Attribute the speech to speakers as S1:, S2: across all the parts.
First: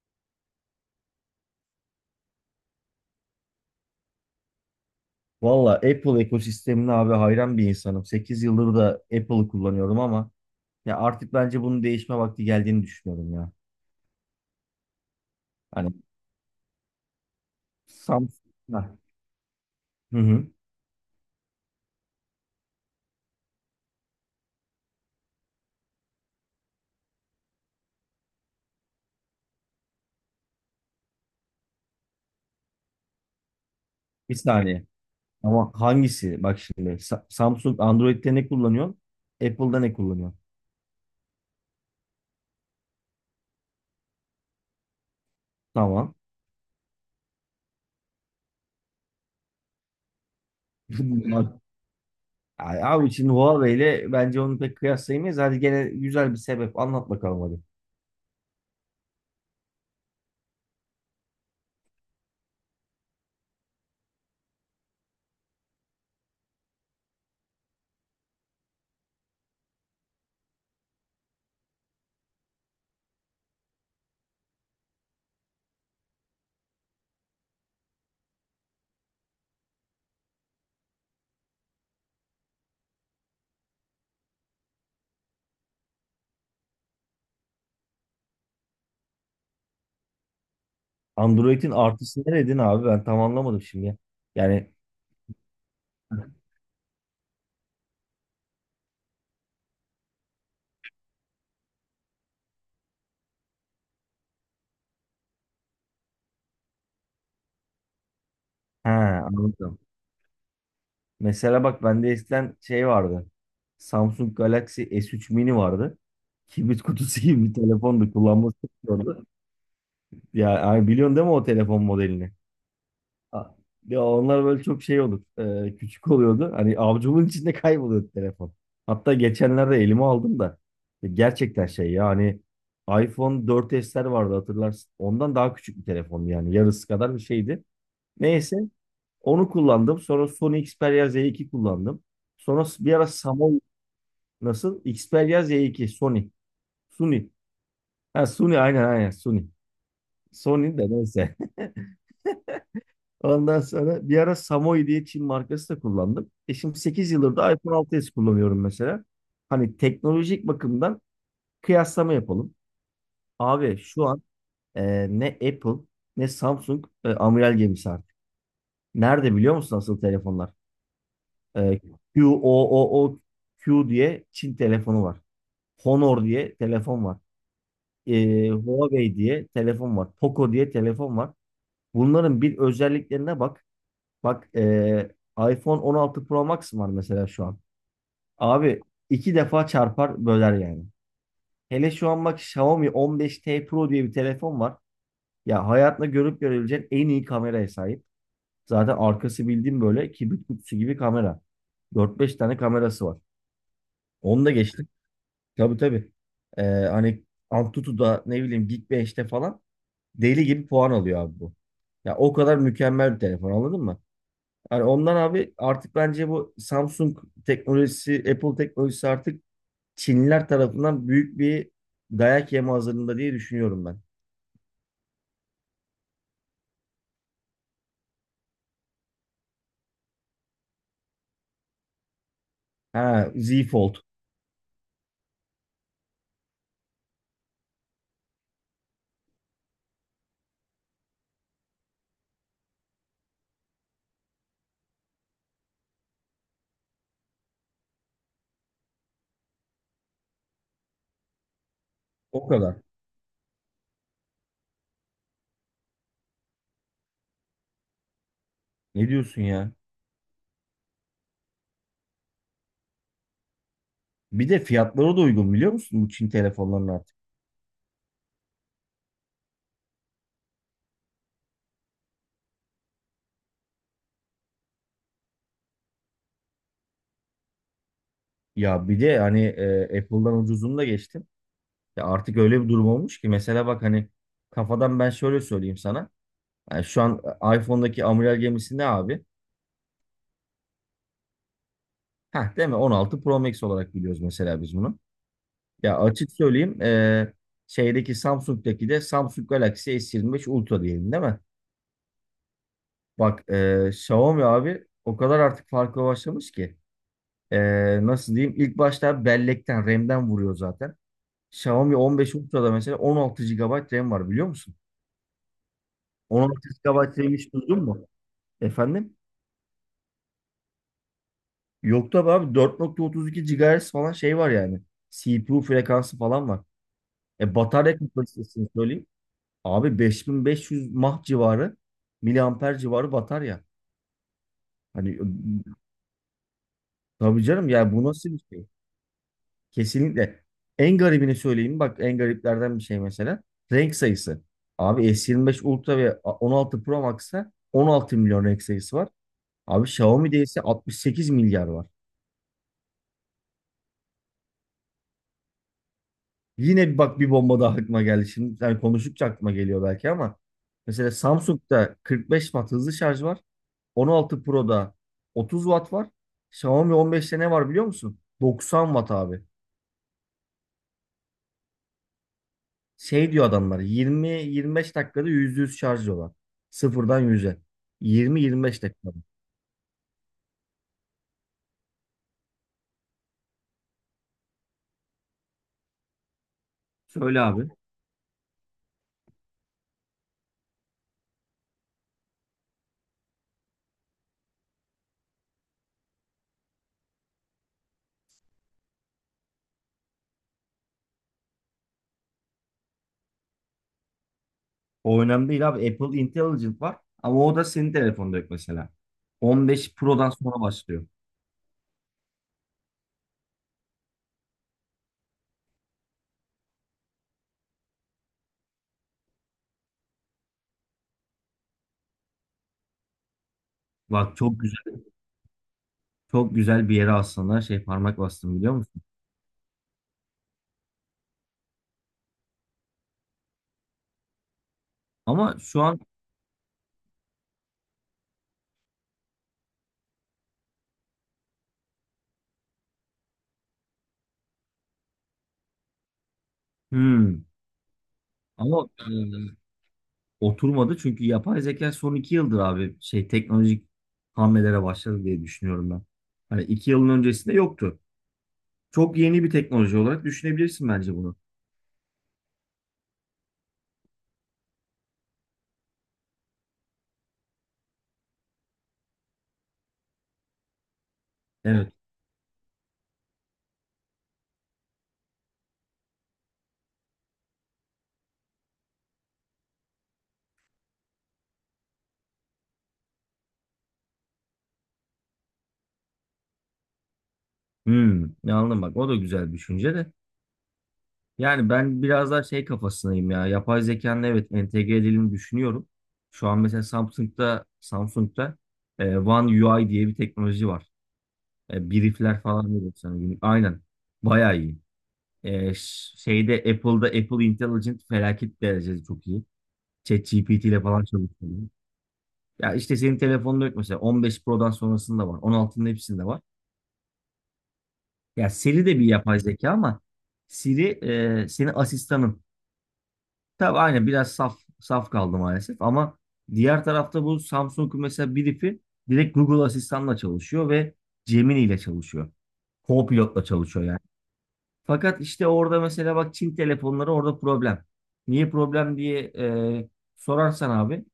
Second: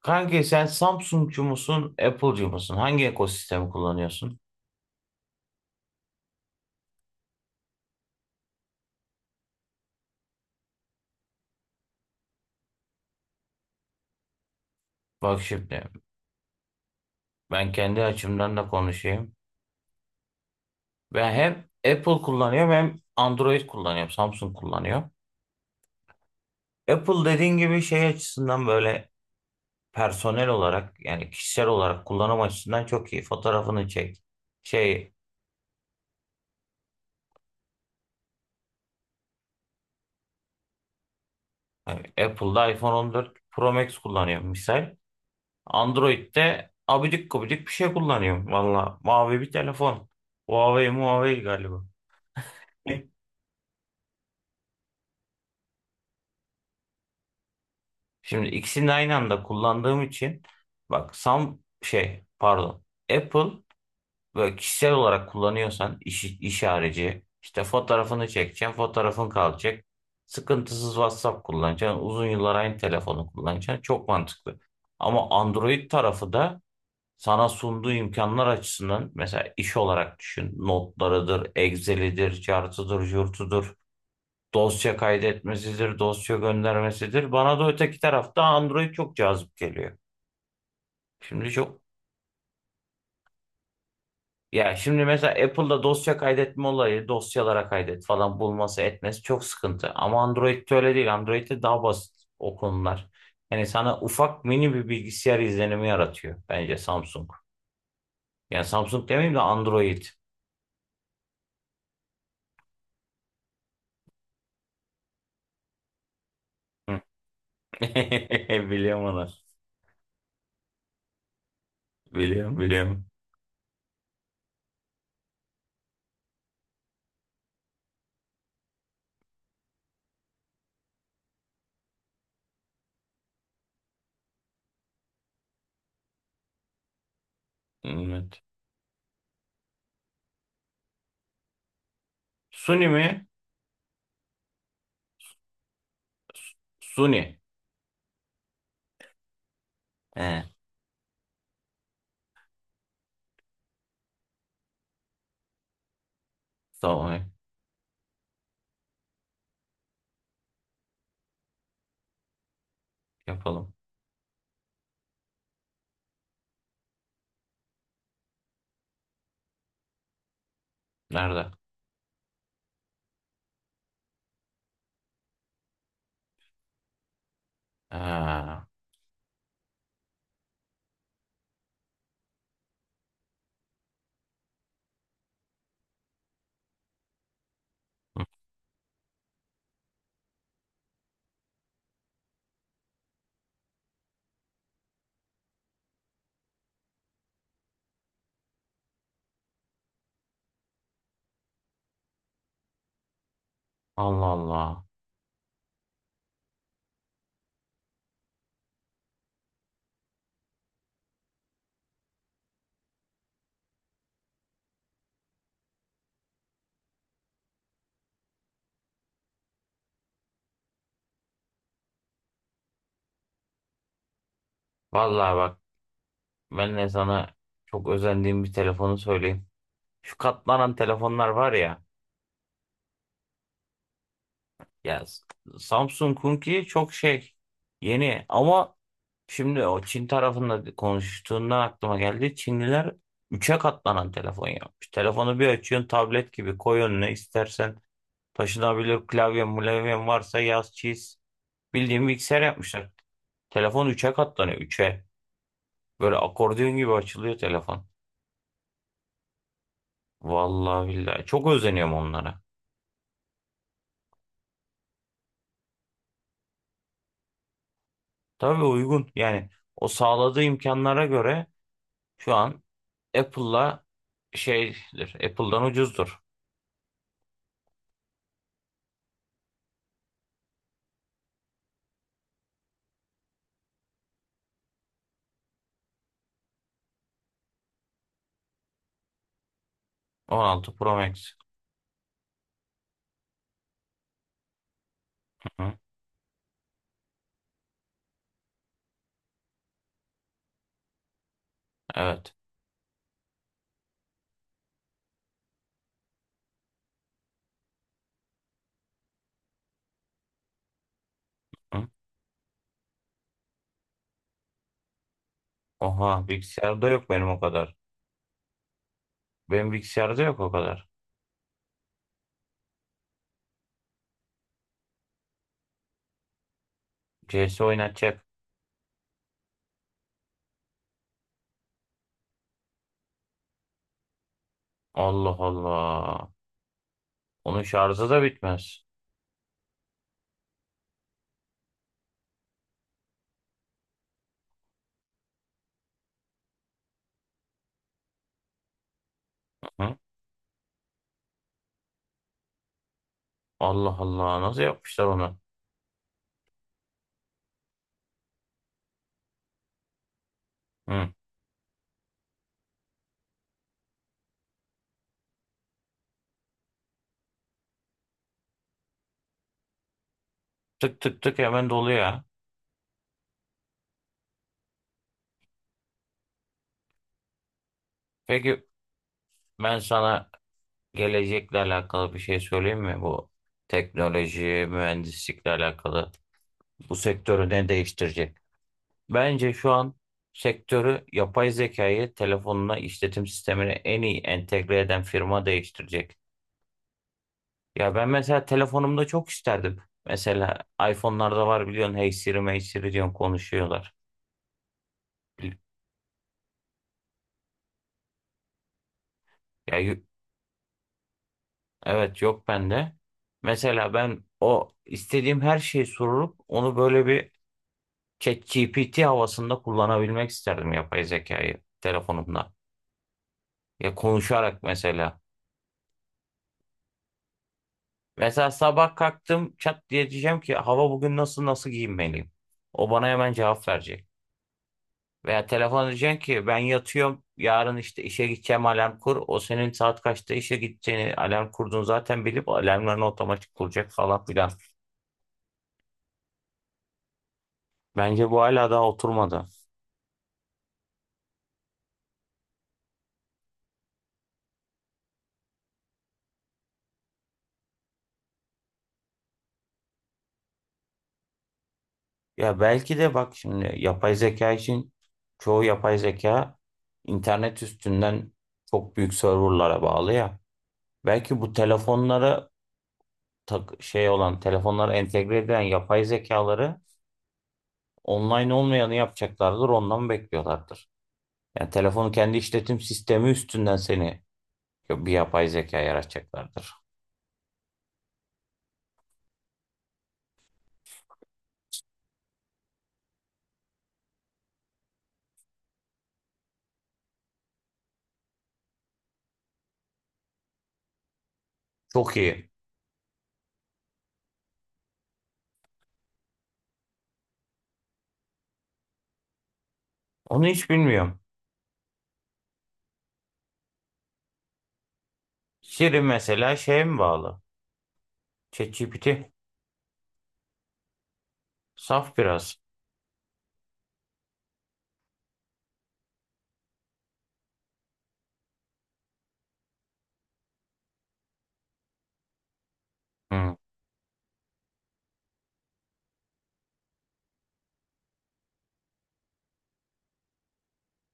S1: Kanki sen Samsung'cu musun, Apple'cu musun? Hangi ekosistemi kullanıyorsun?
S2: Valla Apple ekosistemine abi hayran bir insanım. 8 yıldır da Apple'ı kullanıyorum ama ya artık bence bunun değişme vakti geldiğini düşünüyorum ya.
S1: Bak şimdi
S2: Hani.
S1: ben kendi
S2: Samsung.
S1: açımdan da
S2: Ha,
S1: konuşayım.
S2: hı hı.
S1: Ben hem Apple kullanıyorum hem Android kullanıyorum, Samsung kullanıyorum. Apple dediğin gibi şey açısından böyle personel olarak yani kişisel olarak kullanım açısından çok iyi. Fotoğrafını çek.
S2: Bir saniye.
S1: Şey
S2: Ama hangisi? Bak şimdi Samsung Android'de ne kullanıyor? Apple'da ne kullanıyor?
S1: hani Apple'da iPhone 14 Pro Max kullanıyorum misal.
S2: Tamam.
S1: Android'de abidik gubidik bir şey kullanıyorum. Valla mavi bir telefon. Huawei Huawei
S2: Bak,
S1: galiba.
S2: ay abi, şimdi Huawei ile bence onu pek kıyaslayamayız. Hadi gene güzel bir sebep anlat bakalım hadi.
S1: Şimdi ikisini aynı anda kullandığım için bak, sam şey pardon, Apple böyle kişisel olarak kullanıyorsan iş, iş harici işte fotoğrafını çekeceksin, fotoğrafın kalacak, sıkıntısız WhatsApp kullanacaksın, uzun yıllar aynı telefonu kullanacaksın, çok mantıklı. Ama Android tarafı da sana sunduğu imkanlar açısından mesela iş olarak düşün: notlarıdır, Excel'idir, chart'ıdır, jurt'udur, dosya kaydetmesidir, dosya göndermesidir. Bana da öteki tarafta Android çok cazip geliyor. Şimdi
S2: Android'in
S1: çok,
S2: artısı neredin abi? Ben tam anlamadım şimdi. Yani.
S1: ya şimdi mesela Apple'da dosya kaydetme olayı, dosyalara kaydet falan bulması etmesi çok sıkıntı. Ama Android'de öyle değil. Android'de daha basit o konular. Yani sana ufak mini bir bilgisayar izlenimi yaratıyor bence Samsung. Yani
S2: He,
S1: Samsung demeyeyim de
S2: anladım.
S1: Android.
S2: Mesela bak bende eskiden şey vardı. Samsung Galaxy S3 Mini vardı. Kibrit
S1: Hı.
S2: kutusu gibi bir telefondu. Kullanması çok
S1: Biliyorum
S2: zordu.
S1: onu.
S2: Ya yani biliyorsun değil mi o telefon modelini?
S1: Biliyorum, biliyorum.
S2: A- Ya onlar böyle çok şey olur. Küçük oluyordu. Hani avcumun içinde kayboluyordu telefon. Hatta geçenlerde elime aldım da. Gerçekten şey ya hani iPhone 4S'ler vardı, hatırlarsın. Ondan daha küçük bir telefon yani. Yarısı kadar bir şeydi.
S1: Evet.
S2: Neyse, onu kullandım. Sonra Sony Xperia Z2 kullandım. Sonra
S1: Suni
S2: bir ara
S1: mi?
S2: Samsung, nasıl? Xperia Z2 Sony. Sony.
S1: Suni.
S2: Ha, Sony aynen aynen Sony.
S1: He,
S2: Sony de neyse. Ondan sonra bir ara Samoy diye Çin markası da kullandım. E, şimdi sekiz
S1: tamam
S2: yıldır da iPhone 6s kullanıyorum mesela. Hani teknolojik bakımdan kıyaslama yapalım.
S1: yapalım.
S2: Abi şu an ne Apple ne Samsung amiral gemisi artık. Nerede biliyor musun asıl telefonlar?
S1: Nerede?
S2: E, QOOQ diye Çin telefonu var. Honor diye telefon var. E,
S1: Ha.
S2: Huawei diye telefon var. Poco diye telefon var. Bunların bir özelliklerine bak. Bak iPhone 16 Pro Max var mesela şu an.
S1: Hı.
S2: Abi 2 defa çarpar böler yani. Hele şu an bak Xiaomi 15T Pro diye bir telefon var. Ya hayatında görüp görebileceğin en iyi kameraya sahip. Zaten arkası bildiğim böyle kibrit kutusu gibi kamera. Dört beş tane kamerası var.
S1: Allah
S2: Onu da
S1: Allah.
S2: geçtim. Tabii tabii. Hani Antutu'da ne bileyim, Geek 5'te falan deli gibi puan alıyor abi bu. Ya o kadar mükemmel bir telefon, anladın mı? Hani ondan abi artık bence bu Samsung teknolojisi, Apple teknolojisi artık Çinliler tarafından büyük bir dayak yeme hazırlığında diye düşünüyorum ben.
S1: Vallahi bak, ben de sana çok özendiğim bir telefonu söyleyeyim. Şu katlanan telefonlar var ya.
S2: Ha, Z Fold.
S1: Ya Samsung Kunki çok şey yeni ama şimdi o Çin tarafında konuştuğundan aklıma geldi. Çinliler üçe katlanan telefon yapmış. Telefonu bir açıyorsun, tablet gibi koy önüne, istersen taşınabilir klavye mulevyen varsa yaz çiz. Bildiğin bilgisayar
S2: O kadar.
S1: yapmışlar. Telefon üçe katlanıyor. Üçe. Böyle akordeon gibi açılıyor telefon.
S2: Ne diyorsun ya?
S1: Vallahi billahi. Çok özeniyorum onlara.
S2: Bir de fiyatları da uygun, biliyor musun bu Çin telefonlarının artık?
S1: Tabii uygun. Yani o sağladığı imkanlara göre şu an Apple'la şeydir. Apple'dan ucuzdur.
S2: Ya bir de hani Apple'dan ucuzunu da geçtim. Ya artık öyle bir durum olmuş ki, mesela bak hani kafadan ben şöyle söyleyeyim sana. Yani şu an iPhone'daki amiral gemisi ne abi?
S1: 16 Pro Max.
S2: Heh, değil mi? 16 Pro Max olarak biliyoruz mesela biz bunu.
S1: Hı,
S2: Ya açık söyleyeyim, şeydeki Samsung'daki de Samsung Galaxy S25 Ultra diyelim değil mi?
S1: evet.
S2: Bak Xiaomi abi o kadar artık farklı başlamış ki. Nasıl diyeyim? İlk başta bellekten RAM'den vuruyor zaten.
S1: Hı.
S2: Xiaomi 15 Ultra'da mesela 16 gigabayt RAM var biliyor musun?
S1: Oha
S2: 16
S1: bilgisayarda yok
S2: gigabayt
S1: benim
S2: RAM
S1: o
S2: hiç
S1: kadar.
S2: duydun mu? Efendim?
S1: Benim bilgisayarda yok o kadar.
S2: Yok tabii abi, 4,32 GHz falan şey var yani. CPU frekansı falan var.
S1: C
S2: E,
S1: S
S2: batarya
S1: oynatacak.
S2: kapasitesini söyleyeyim. Abi 5.500 mAh civarı, miliamper civarı batarya. Hani
S1: Allah Allah.
S2: tabii
S1: Onun
S2: canım, yani bu
S1: şarjı da
S2: nasıl bir şey?
S1: bitmez.
S2: Kesinlikle. En garibini söyleyeyim. Bak en gariplerden bir şey mesela. Renk sayısı. Abi S25 Ultra ve 16 Pro Max'ta 16 milyon renk sayısı var. Abi
S1: Hı.
S2: Xiaomi'de ise 68 milyar var.
S1: Allah Allah. Nasıl yapmışlar onu?
S2: Yine bir bak, bir bomba daha aklıma geldi. Şimdi, yani konuştukça aklıma geliyor belki ama mesela
S1: Hı.
S2: Samsung'da 45 watt hızlı şarj var. 16 Pro'da 30 watt var. Xiaomi 15'te ne var biliyor musun? 90 watt abi.
S1: Tık tık tık hemen doluyor, ya.
S2: Şey diyor adamlar, 20-25 dakikada %100 şarj diyorlar. Sıfırdan 100'e.
S1: Peki,
S2: 20-25 dakikada.
S1: ben sana gelecekle alakalı bir şey söyleyeyim mi? Bu teknoloji, mühendislikle alakalı bu
S2: Söyle
S1: sektörü
S2: abi.
S1: ne değiştirecek? Bence şu an sektörü yapay zekayı telefonuna, işletim sistemine en iyi entegre eden firma değiştirecek. Ya ben mesela telefonumda çok isterdim. Mesela iPhone'larda var biliyorsun, Hey Siri, Hey Siri diyorsun konuşuyorlar.
S2: O önemli değil abi. Apple Intelligent var ama o da senin telefonda yok mesela.
S1: Ya
S2: 15 Pro'dan sonra başlıyor.
S1: evet, yok bende. Mesela ben o istediğim her şeyi sorup onu böyle bir ChatGPT havasında kullanabilmek isterdim yapay zekayı telefonumda. Ya
S2: Bak, çok
S1: konuşarak
S2: güzel.
S1: mesela.
S2: Çok güzel bir yere aslında şey parmak
S1: Mesela
S2: bastım, biliyor
S1: sabah
S2: musun?
S1: kalktım, çat diye diyeceğim ki hava bugün nasıl, nasıl giyinmeliyim? O bana hemen cevap verecek. Veya
S2: Ama şu
S1: telefon,
S2: an
S1: diyeceğim ki ben yatıyorum, yarın işte işe gideceğim, alarm kur. O senin saat kaçta işe gideceğini, alarm kurduğunu zaten bilip alarmlarını otomatik kuracak falan filan.
S2: hmm,
S1: Bence bu hala daha
S2: ama e,
S1: oturmadı.
S2: oturmadı çünkü yapay zeka son 2 yıldır abi şey teknolojik hamlelere başladı diye düşünüyorum ben. Hani 2 yılın öncesinde yoktu. Çok yeni bir teknoloji olarak düşünebilirsin bence bunu.
S1: Ya belki de bak şimdi yapay zeka için çoğu yapay zeka internet üstünden çok büyük serverlara bağlı ya. Belki bu
S2: Evet.
S1: telefonlara tak, şey olan telefonlara entegre edilen yapay zekaları online olmayanı yapacaklardır, ondan bekliyorlardır. Yani telefonun kendi işletim sistemi üstünden seni bir yapay zeka yaratacaklardır.
S2: Ne anladım bak, o da güzel bir düşünce de. Yani ben biraz daha şey kafasındayım ya. Yapay zekanın evet entegre edildiğini düşünüyorum. Şu an mesela Samsung'da One UI diye bir teknoloji var. E,
S1: Çok
S2: briefler
S1: iyi.
S2: falan veriyor sana günlük. Aynen. Bayağı iyi. E, ş- şeyde Apple'da Apple Intelligent felaket derecede çok iyi.
S1: Onu
S2: ChatGPT
S1: hiç
S2: ile falan
S1: bilmiyorum.
S2: çalışıyor. Ya işte senin telefonunda yok mesela. 15 Pro'dan sonrasında var. 16'nın
S1: Siri
S2: hepsinde var.
S1: mesela şeye mi bağlı?
S2: Ya Siri de bir
S1: ChatGPT.
S2: yapay zeka ama Siri, senin
S1: Saf
S2: asistanın.
S1: biraz.
S2: Tabii aynen, biraz saf saf kaldı maalesef ama diğer tarafta bu Samsung'un mesela brief'i direkt Google asistanla çalışıyor ve Gemini ile çalışıyor. Co-pilotla
S1: Hı.
S2: çalışıyor yani. Fakat işte orada mesela bak, Çin telefonları orada problem. Niye problem diye sorarsan abi.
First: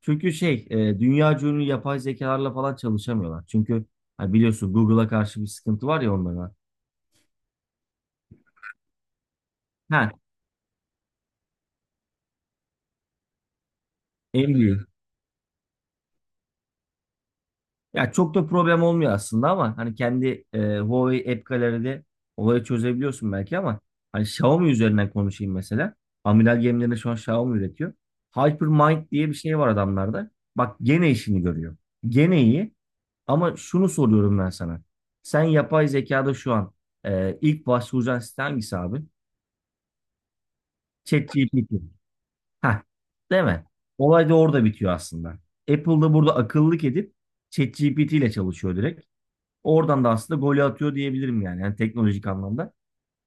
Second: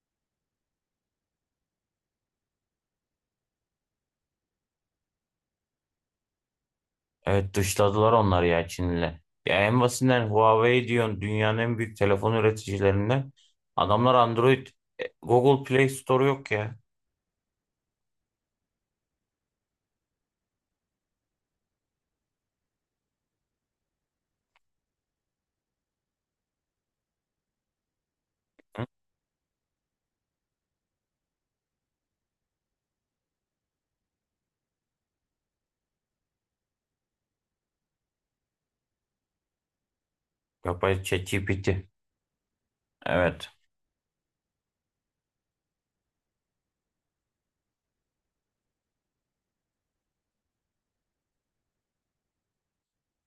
S2: Çünkü dünya ünlü yapay zekalarla falan çalışamıyorlar. Çünkü ha biliyorsun Google'a karşı bir sıkıntı var ya onlara.
S1: Evet, dışladılar onları ya Çin'le. Ya en
S2: Ha,
S1: basitinden Huawei diyorsun dünyanın en büyük telefon üreticilerinden. Adamlar
S2: en
S1: Android,
S2: büyük.
S1: Google Play Store yok ya.
S2: Ya çok da problem olmuyor aslında ama hani kendi Huawei App Gallery'de olayı çözebiliyorsun belki ama hani Xiaomi üzerinden konuşayım mesela. Amiral gemilerini şu an Xiaomi üretiyor.
S1: Hı?
S2: Hypermind diye bir şey var adamlarda. Bak gene işini görüyor. Gene iyi. Ama şunu soruyorum ben sana. Sen yapay zekada şu an ilk başvuracağın site hangisi abi?
S1: Yapay ChatGPT.
S2: ChatGPT. Heh, değil
S1: Evet.
S2: mi? Olay da orada bitiyor aslında. Apple'da burada akıllılık edip ChatGPT ile çalışıyor direkt. Oradan da aslında golü atıyor diyebilirim yani. Yani teknolojik anlamda.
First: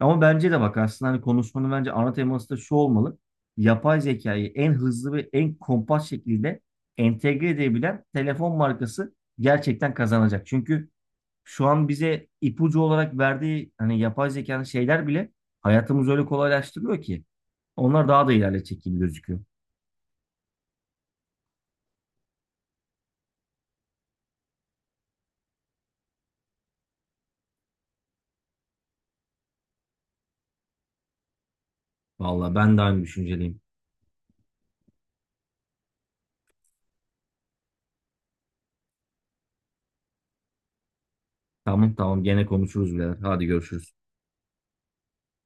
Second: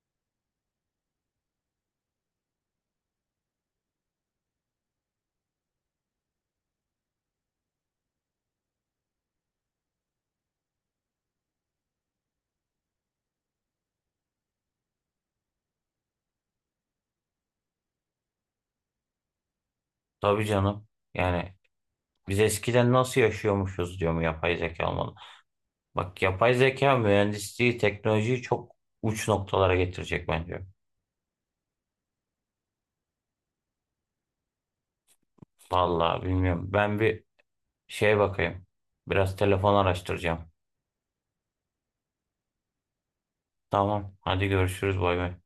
S2: Ama bence de bak aslında hani konuşmanın bence ana teması da şu olmalı. Yapay zekayı en hızlı ve en kompakt şekilde entegre edebilen telefon markası gerçekten kazanacak. Çünkü şu an bize ipucu olarak verdiği hani yapay zekanın şeyler bile hayatımızı öyle kolaylaştırıyor ki. Onlar daha da ilerletecek gibi gözüküyor.
S1: Tabii canım. Yani biz eskiden nasıl yaşıyormuşuz diyor mu, yapay zeka olmalı. Bak yapay zeka mühendisliği, teknolojiyi çok uç noktalara getirecek bence.
S2: Vallahi ben de aynı düşünceliyim.
S1: Vallahi bilmiyorum. Ben bir şeye bakayım. Biraz telefon araştıracağım.
S2: Tamam tamam, gene konuşuruz birader. Hadi görüşürüz.
S1: Tamam. Hadi görüşürüz. Bay bay.